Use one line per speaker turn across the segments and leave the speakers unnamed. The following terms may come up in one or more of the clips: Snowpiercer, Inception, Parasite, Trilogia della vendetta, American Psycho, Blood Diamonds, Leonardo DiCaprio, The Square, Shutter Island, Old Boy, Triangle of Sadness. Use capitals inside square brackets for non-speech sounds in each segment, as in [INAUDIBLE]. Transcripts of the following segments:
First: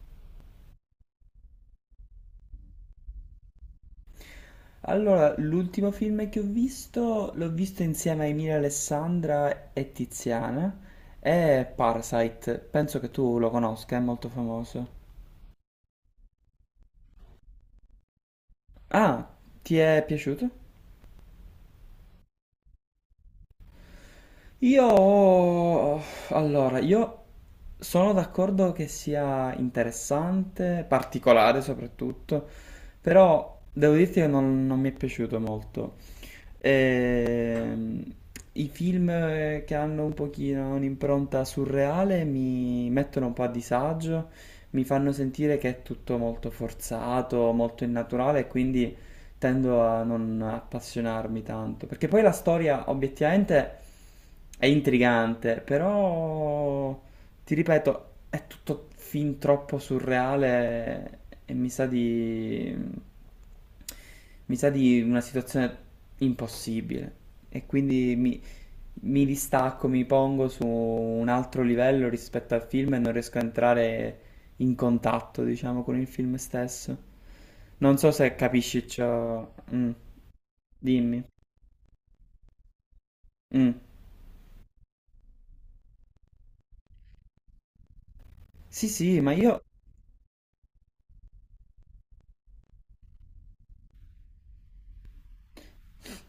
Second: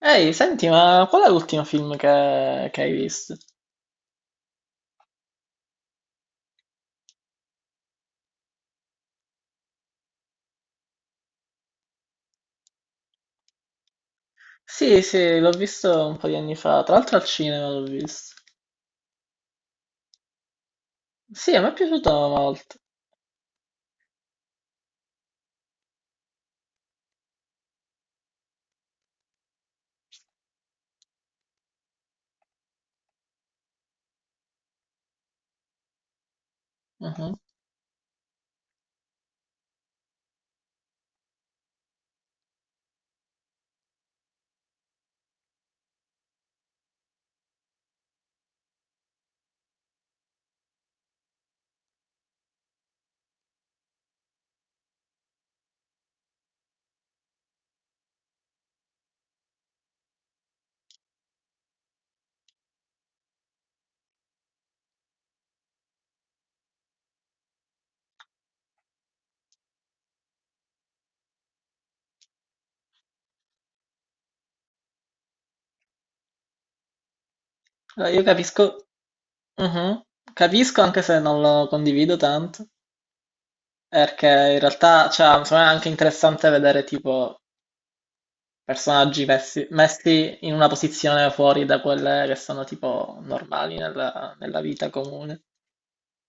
Ehi, senti, ma qual è l'ultimo film che hai visto?
Allora, l'ultimo film che ho visto, l'ho visto insieme a Emilia Alessandra e Tiziana, è Parasite, penso che tu lo conosca, è molto famoso.
Sì, sì, l'ho visto un po' di anni fa, tra l'altro al cinema l'ho visto.
Ah, ti è piaciuto?
Sì, a me è piaciuto molto.
Io, allora, io sono d'accordo che sia interessante, particolare soprattutto, però devo dirti che non mi è piaciuto molto.
Mhm.
Ehm, i film che hanno un pochino un'impronta surreale mi mettono un po' a disagio, mi fanno sentire che è tutto molto forzato, molto innaturale, e quindi tendo a non appassionarmi tanto, perché poi la storia obiettivamente è intrigante, però ti ripeto, è tutto fin troppo surreale e mi sa di una situazione impossibile e quindi mi distacco, mi pongo su un altro livello rispetto al film e non riesco a entrare in contatto, diciamo, con il film stesso. Non so
Io
se
capisco,
capisci ciò. Mm.
mhm. Capisco anche se
Dimmi.
non lo condivido tanto,
Mm.
perché in realtà, cioè, insomma, è anche interessante vedere tipo
Sì, sì,
personaggi
ma io
messi in una posizione fuori da quelle che sono tipo normali nella vita comune.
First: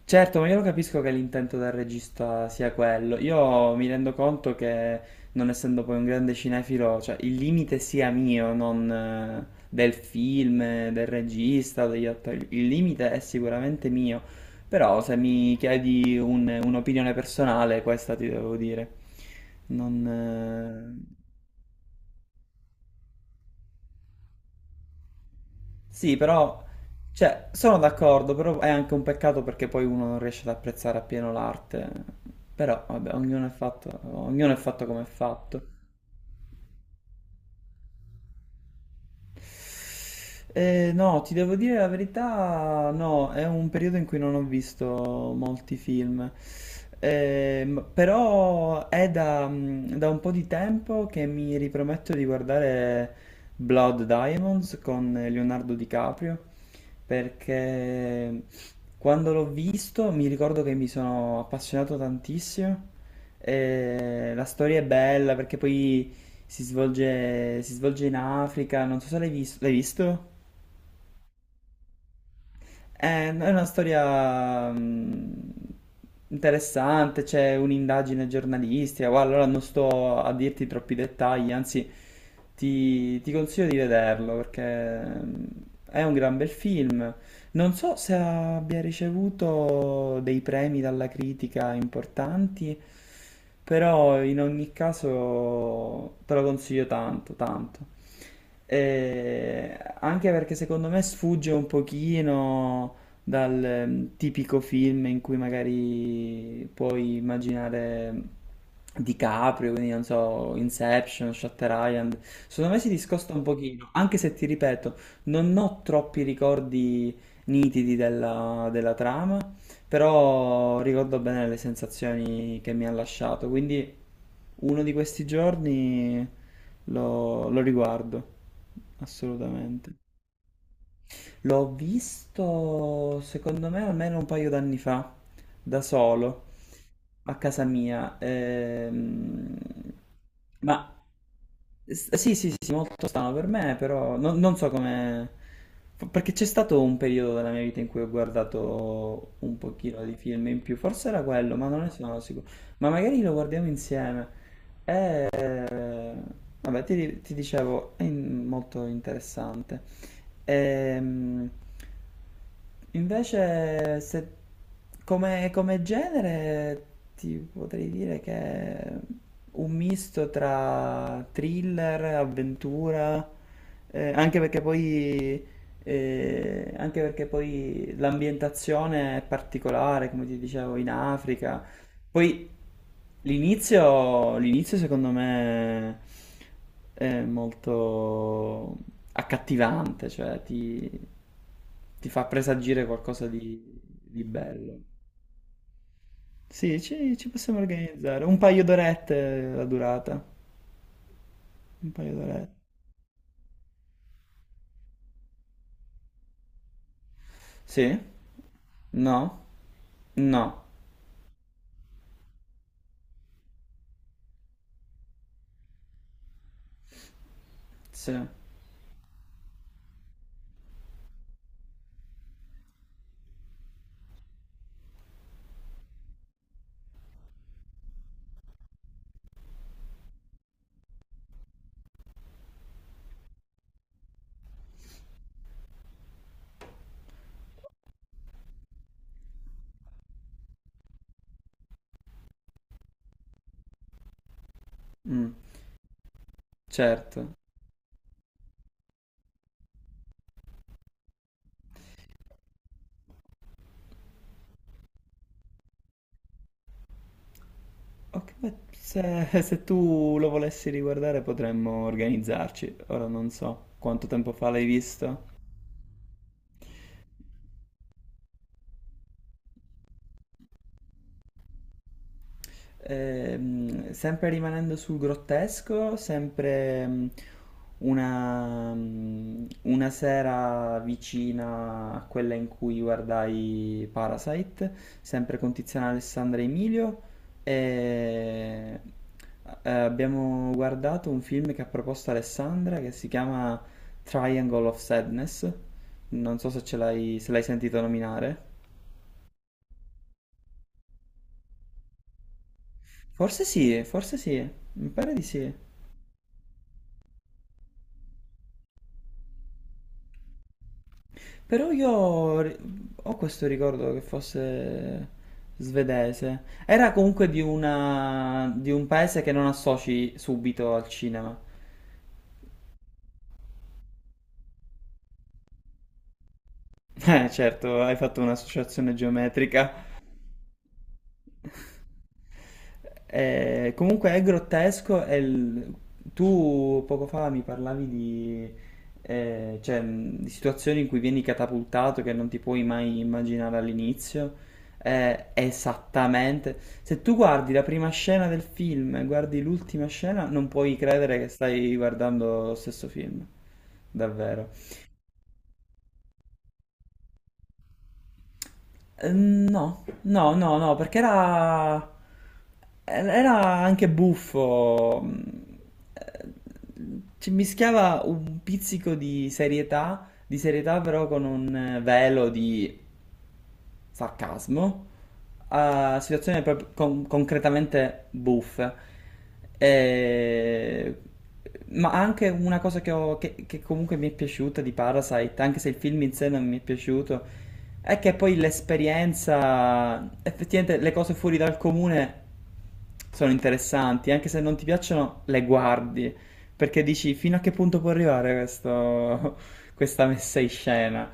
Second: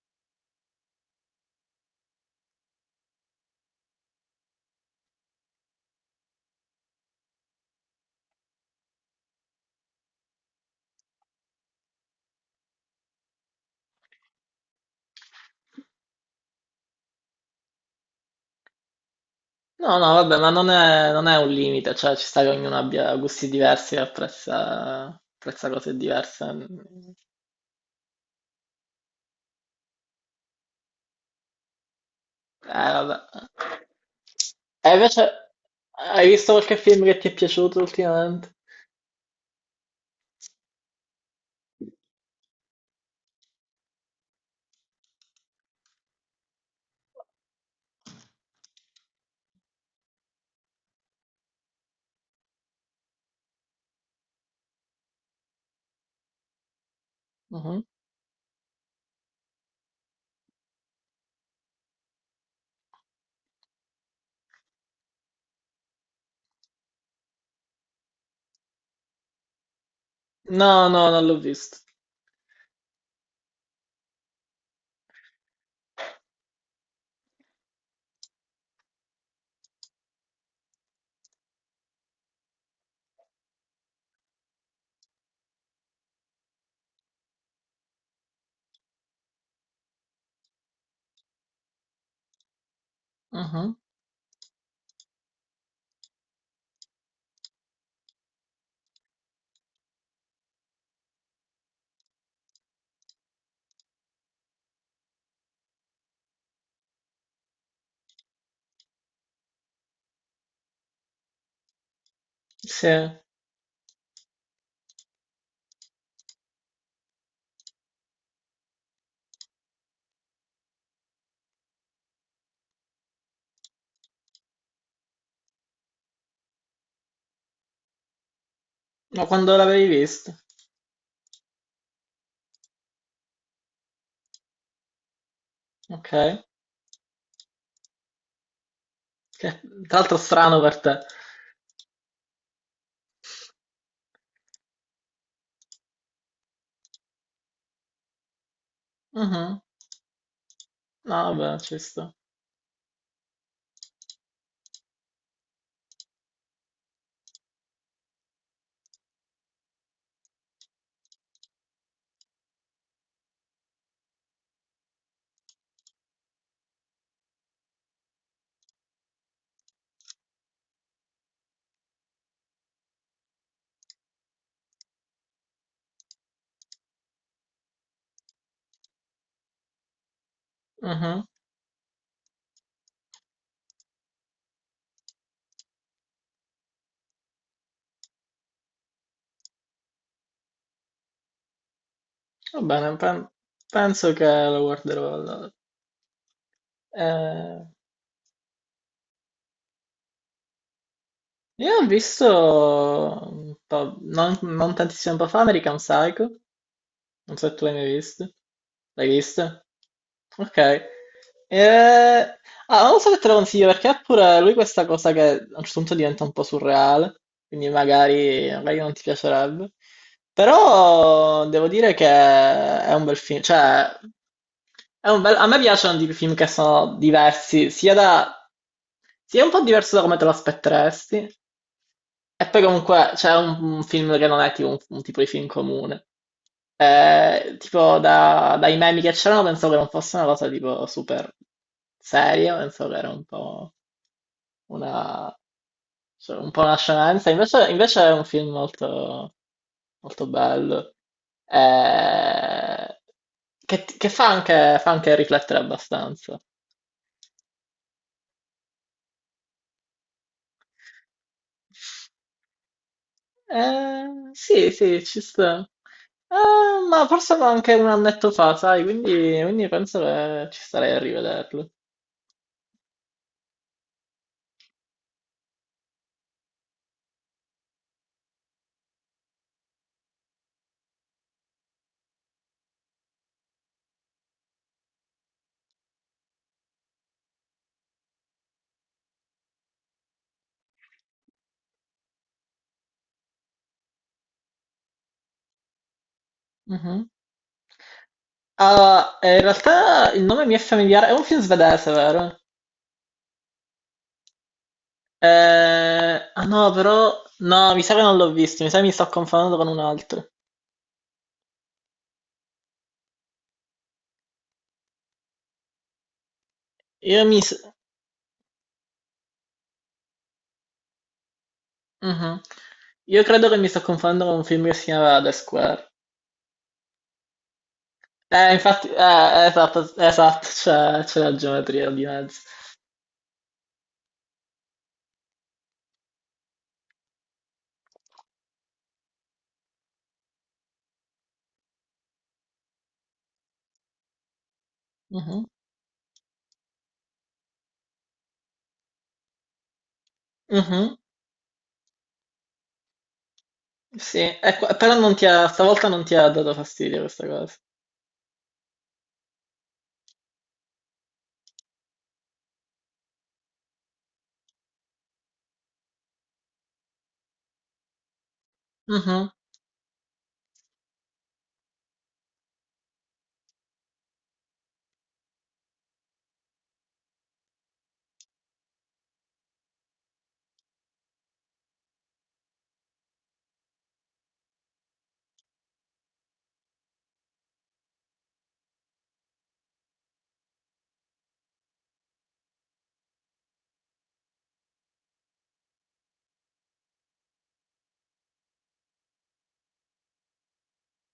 Certo, ma io lo capisco che l'intento del regista sia quello. Io mi rendo conto che, non essendo poi un grande cinefilo, cioè il limite sia mio, non del film, del regista, o degli attori. Il limite è sicuramente mio. Però se mi chiedi un'opinione personale, questa ti devo dire.
No, no, vabbè, ma
Non...
non
eh,
è, non è un limite, cioè ci sta che ognuno abbia gusti diversi e apprezza, apprezza cose
Sì,
diverse.
però, cioè, sono d'accordo, però è anche un peccato perché poi uno non riesce ad apprezzare appieno l'arte. Però, vabbè,
Vabbè.
ognuno è fatto
E
come è
invece,
fatto.
hai visto qualche film che ti è piaciuto ultimamente?
No, ti devo dire la verità, no, è un periodo in cui non ho visto molti film. Però è da un po' di tempo che mi riprometto di guardare Blood Diamonds con Leonardo DiCaprio,
Mhm.
perché quando l'ho visto mi ricordo che mi sono appassionato tantissimo. E la storia è bella perché poi si svolge in Africa, non so se l'hai visto?
No, no, non l'ho visto.
È una storia interessante, c'è un'indagine giornalistica, guarda, allora non sto a dirti troppi dettagli, anzi ti consiglio di vederlo perché è un gran bel film. Non so se abbia ricevuto dei premi dalla critica importanti,
Mhm.
però in ogni caso te lo consiglio tanto, tanto. Anche perché secondo me sfugge un pochino dal tipico film in cui magari puoi immaginare DiCaprio, quindi non so, Inception, Shutter Island. Secondo me
Sì,
si
ma
discosta un pochino, anche se ti ripeto, non ho troppi ricordi nitidi della trama, però ricordo bene le sensazioni che mi ha lasciato, quindi uno di questi giorni lo riguardo,
quando l'avevi
assolutamente.
visto?
L'ho visto, secondo me, almeno un paio d'anni fa, da
Ok,
solo, a casa mia.
che tra l'altro strano per
Ma
te.
sì, sì, sì, sì, molto strano per me, però non so come... Perché c'è stato un periodo della mia vita in cui ho guardato un
Mhm.
pochino di film in più, forse era
No,
quello,
vabbè,
ma
ci
non ne
sta.
sono sicuro. Ma magari lo guardiamo insieme. Eh, Vabbè, ti dicevo, molto interessante. Ehm, Invece, se, come genere, ti potrei dire che è un misto tra thriller, avventura, eh, anche perché poi, anche perché poi l'ambientazione è particolare, come ti dicevo, in
Mhm.
Africa, poi l'inizio secondo me è molto accattivante, ti fa
Va
presagire
bene,
qualcosa
penso
di
che lo
bello.
guarderò allora.
Sì, ci possiamo
Eh,
organizzare. Un paio d'orette la durata.
io ho
Un paio
visto
d'orette.
un po', non tantissimo tempo fa, American Psycho. Non so se tu l'hai mai
Sì?
visto. L'hai
No?
visto? Ok.
No.
Eh, ah, non so se te lo consiglio perché ha pure lui questa cosa che a un certo punto diventa un po' surreale, quindi
Sì.
magari non ti piacerebbe. Però devo dire che è un bel film, cioè a me piacciono di film che sono diversi, sia da... sia un po' diverso da come te lo aspetteresti, e poi comunque c'è un film che non è tipo un tipo di film comune. Tipo dai meme che c'erano pensavo che non fosse una cosa tipo super seria, pensavo che era un po'
Mm,
una, cioè, un po' una scemenza,
certo.
invece è un film molto, molto bello, eh, che fa anche riflettere abbastanza.
Ok, beh, se tu lo volessi riguardare potremmo organizzarci. Ora non so
Eh,
quanto tempo fa l'hai
sì, sì, ci
visto.
sta. Ma forse anche un annetto fa, sai, quindi, quindi penso che ci starei a rivederlo.
Sempre rimanendo sul grottesco, sempre mm, una sera vicina a quella in cui guardai Parasite, sempre con Tiziana Alessandra e Emilio, e abbiamo guardato un film che ha proposto Alessandra che si chiama Triangle of Sadness. Non so se ce
Mhm.
l'hai se l'hai sentito nominare.
Ah, in realtà il nome mi è familiare. È un film svedese, vero?
Forse sì, mi pare di sì.
Ah no, però. No, mi sa che non l'ho visto. Mi sa che mi sto confondendo con un altro.
Però ho questo ricordo che fosse svedese. Era
Io
comunque
mi. s-
di un paese che non associ subito al cinema. [LAUGHS]
Mhm. Io credo che mi sto confondendo con un film che si chiama The Square.
Certo, hai fatto
Infatti.
un'associazione geometrica.
Esatto, esatto. C'è la geometria di mezzo.
Comunque è grottesco. Tu poco fa mi parlavi di situazioni in cui vieni catapultato che non ti puoi mai immaginare all'inizio.
Mhm,
Esattamente. Se tu guardi la prima scena del film e guardi l'ultima scena, non puoi
mhm.
credere che stai guardando lo stesso film.
Sì,
Davvero.
e però non ti ha, stavolta non ti ha dato fastidio questa cosa.
No, no, no, no, perché era anche buffo. Eh, Ci mischiava un pizzico
Mhm,
di serietà però con un velo di sarcasmo a situazioni proprio concretamente buffe. E- Ma anche una cosa che comunque mi è piaciuta di Parasite, anche se il film in sé non mi è piaciuto, è che poi l'esperienza, effettivamente le cose fuori dal comune sono interessanti, anche se non ti piacciono, le guardi, perché dici fino a che punto può arrivare [LAUGHS] questa messa in scena.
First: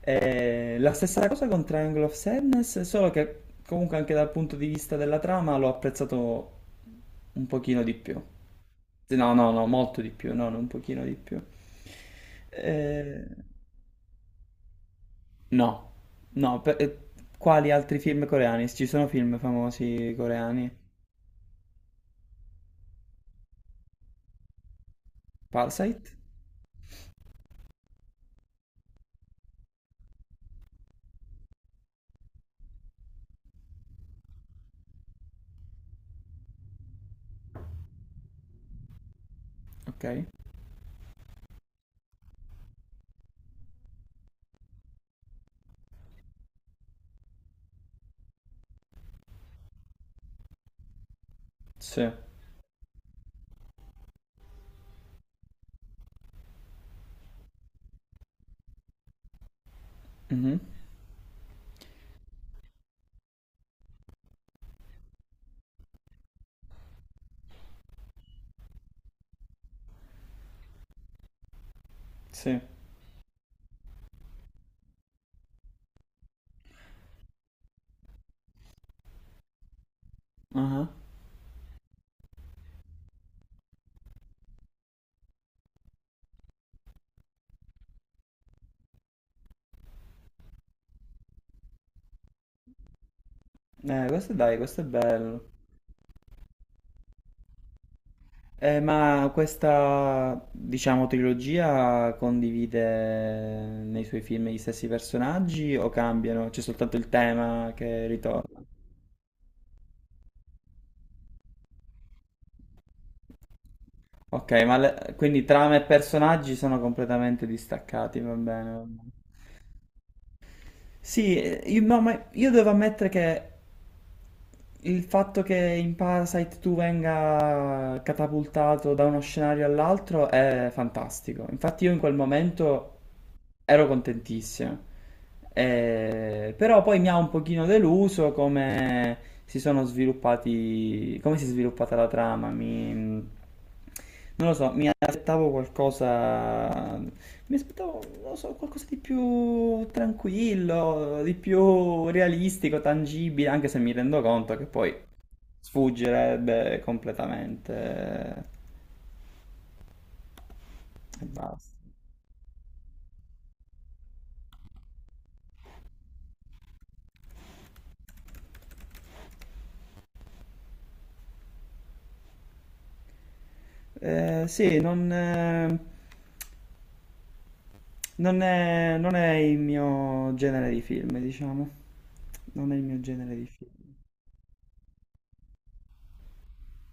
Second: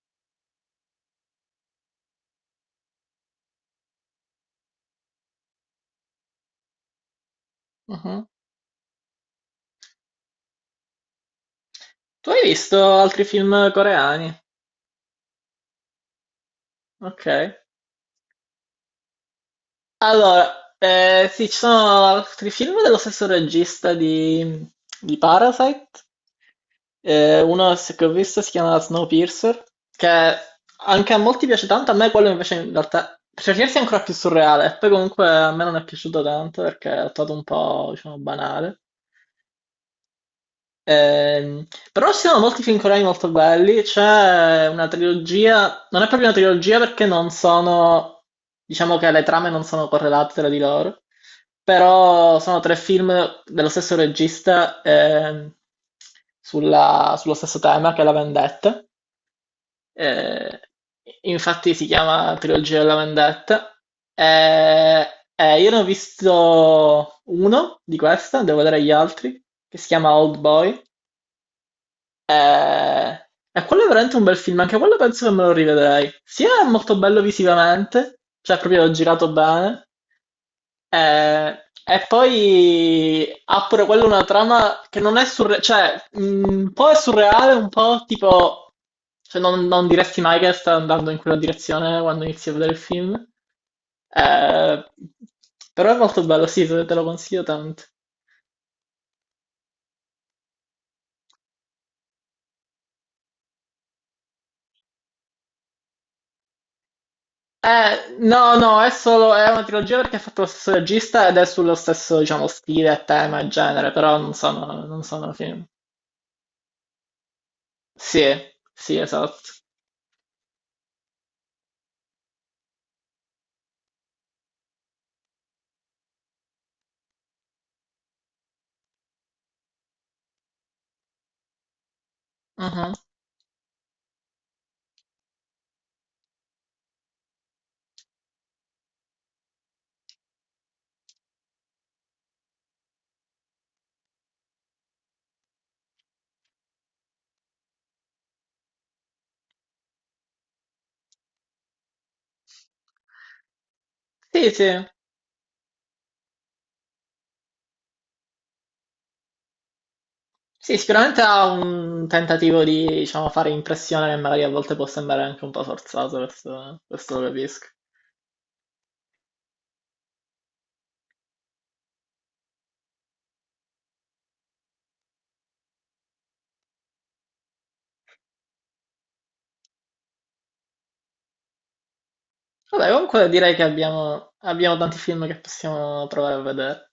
La stessa cosa con Triangle of Sadness, solo che comunque anche dal punto di vista della trama l'ho apprezzato un pochino di più.
mhm.
No, no, no, molto di più, no, no, un pochino di più.
Tu hai visto
Eh,
altri film coreani?
no, no, per- eh,
Ok.
quali altri film coreani? Ci sono film famosi
Allora,
coreani?
sì, ci sono altri film dello stesso regista di Parasite.
Parasite?
Uno se- che ho visto si chiama Snowpiercer, che anche a molti piace tanto, a me quello invece in realtà per certi versi è ancora più surreale. Poi comunque a me non è piaciuto tanto perché l'ho trovato un po', diciamo, banale.
Ok.
Ehm, però ci sono molti film coreani molto belli. C'è una trilogia, non è proprio una trilogia perché non sono, diciamo che le trame non sono correlate tra di loro,
Sì.
però sono tre film dello stesso regista sullo stesso tema che è la vendetta. Eh,
Mhm.
infatti si chiama Trilogia della vendetta. Eh, io ne ho visto uno di questa, devo vedere gli altri, che si chiama Old Boy.
Sì.
Eh, quello è veramente un bel film, anche quello penso che me lo rivedrei. Sia è molto bello visivamente, cioè proprio l'ho girato bene,
Ah.
eh, e poi ha pure quello una trama che non è surreale, cioè un po' è surreale, un po' tipo, cioè non diresti mai che sta andando in quella direzione quando inizi a vedere il film.
Questo dai, questo è
Eh,
bello.
però è molto bello, sì, te te lo consiglio tanto.
Ma questa, diciamo, trilogia condivide nei suoi film gli stessi personaggi o cambiano? C'è soltanto il tema che
No,
ritorna?
no, è solo, è una trilogia perché è fatto lo stesso regista ed è sullo stesso, diciamo, stile, tema e genere, però
Ok, ma
non sono
quindi
film.
trama e personaggi sono completamente distaccati, va
Sì,
bene. Va
sì,
bene.
esatto.
Sì, io, no, ma io devo ammettere che il fatto che in Parasite tu venga catapultato da uno scenario all'altro è fantastico. Infatti io in quel
Mhm.
momento ero contentissimo. Però poi mi ha un pochino deluso come come si è sviluppata la trama. Non lo so, mi aspettavo qualcosa, mi aspettavo, non lo so, qualcosa di più tranquillo, di più realistico, tangibile, anche se mi rendo
Sì,
conto che
sì.
poi sfuggirebbe completamente
Sì, sicuramente
e
ha
basta.
un tentativo di, diciamo, fare impressione che magari a volte può sembrare anche un po' forzato, questo lo capisco.
Sì, non è, non è il mio genere di film, diciamo. Non è il
Vabbè,
mio
comunque
genere di
direi che
film.
abbiamo tanti film che possiamo provare a vedere.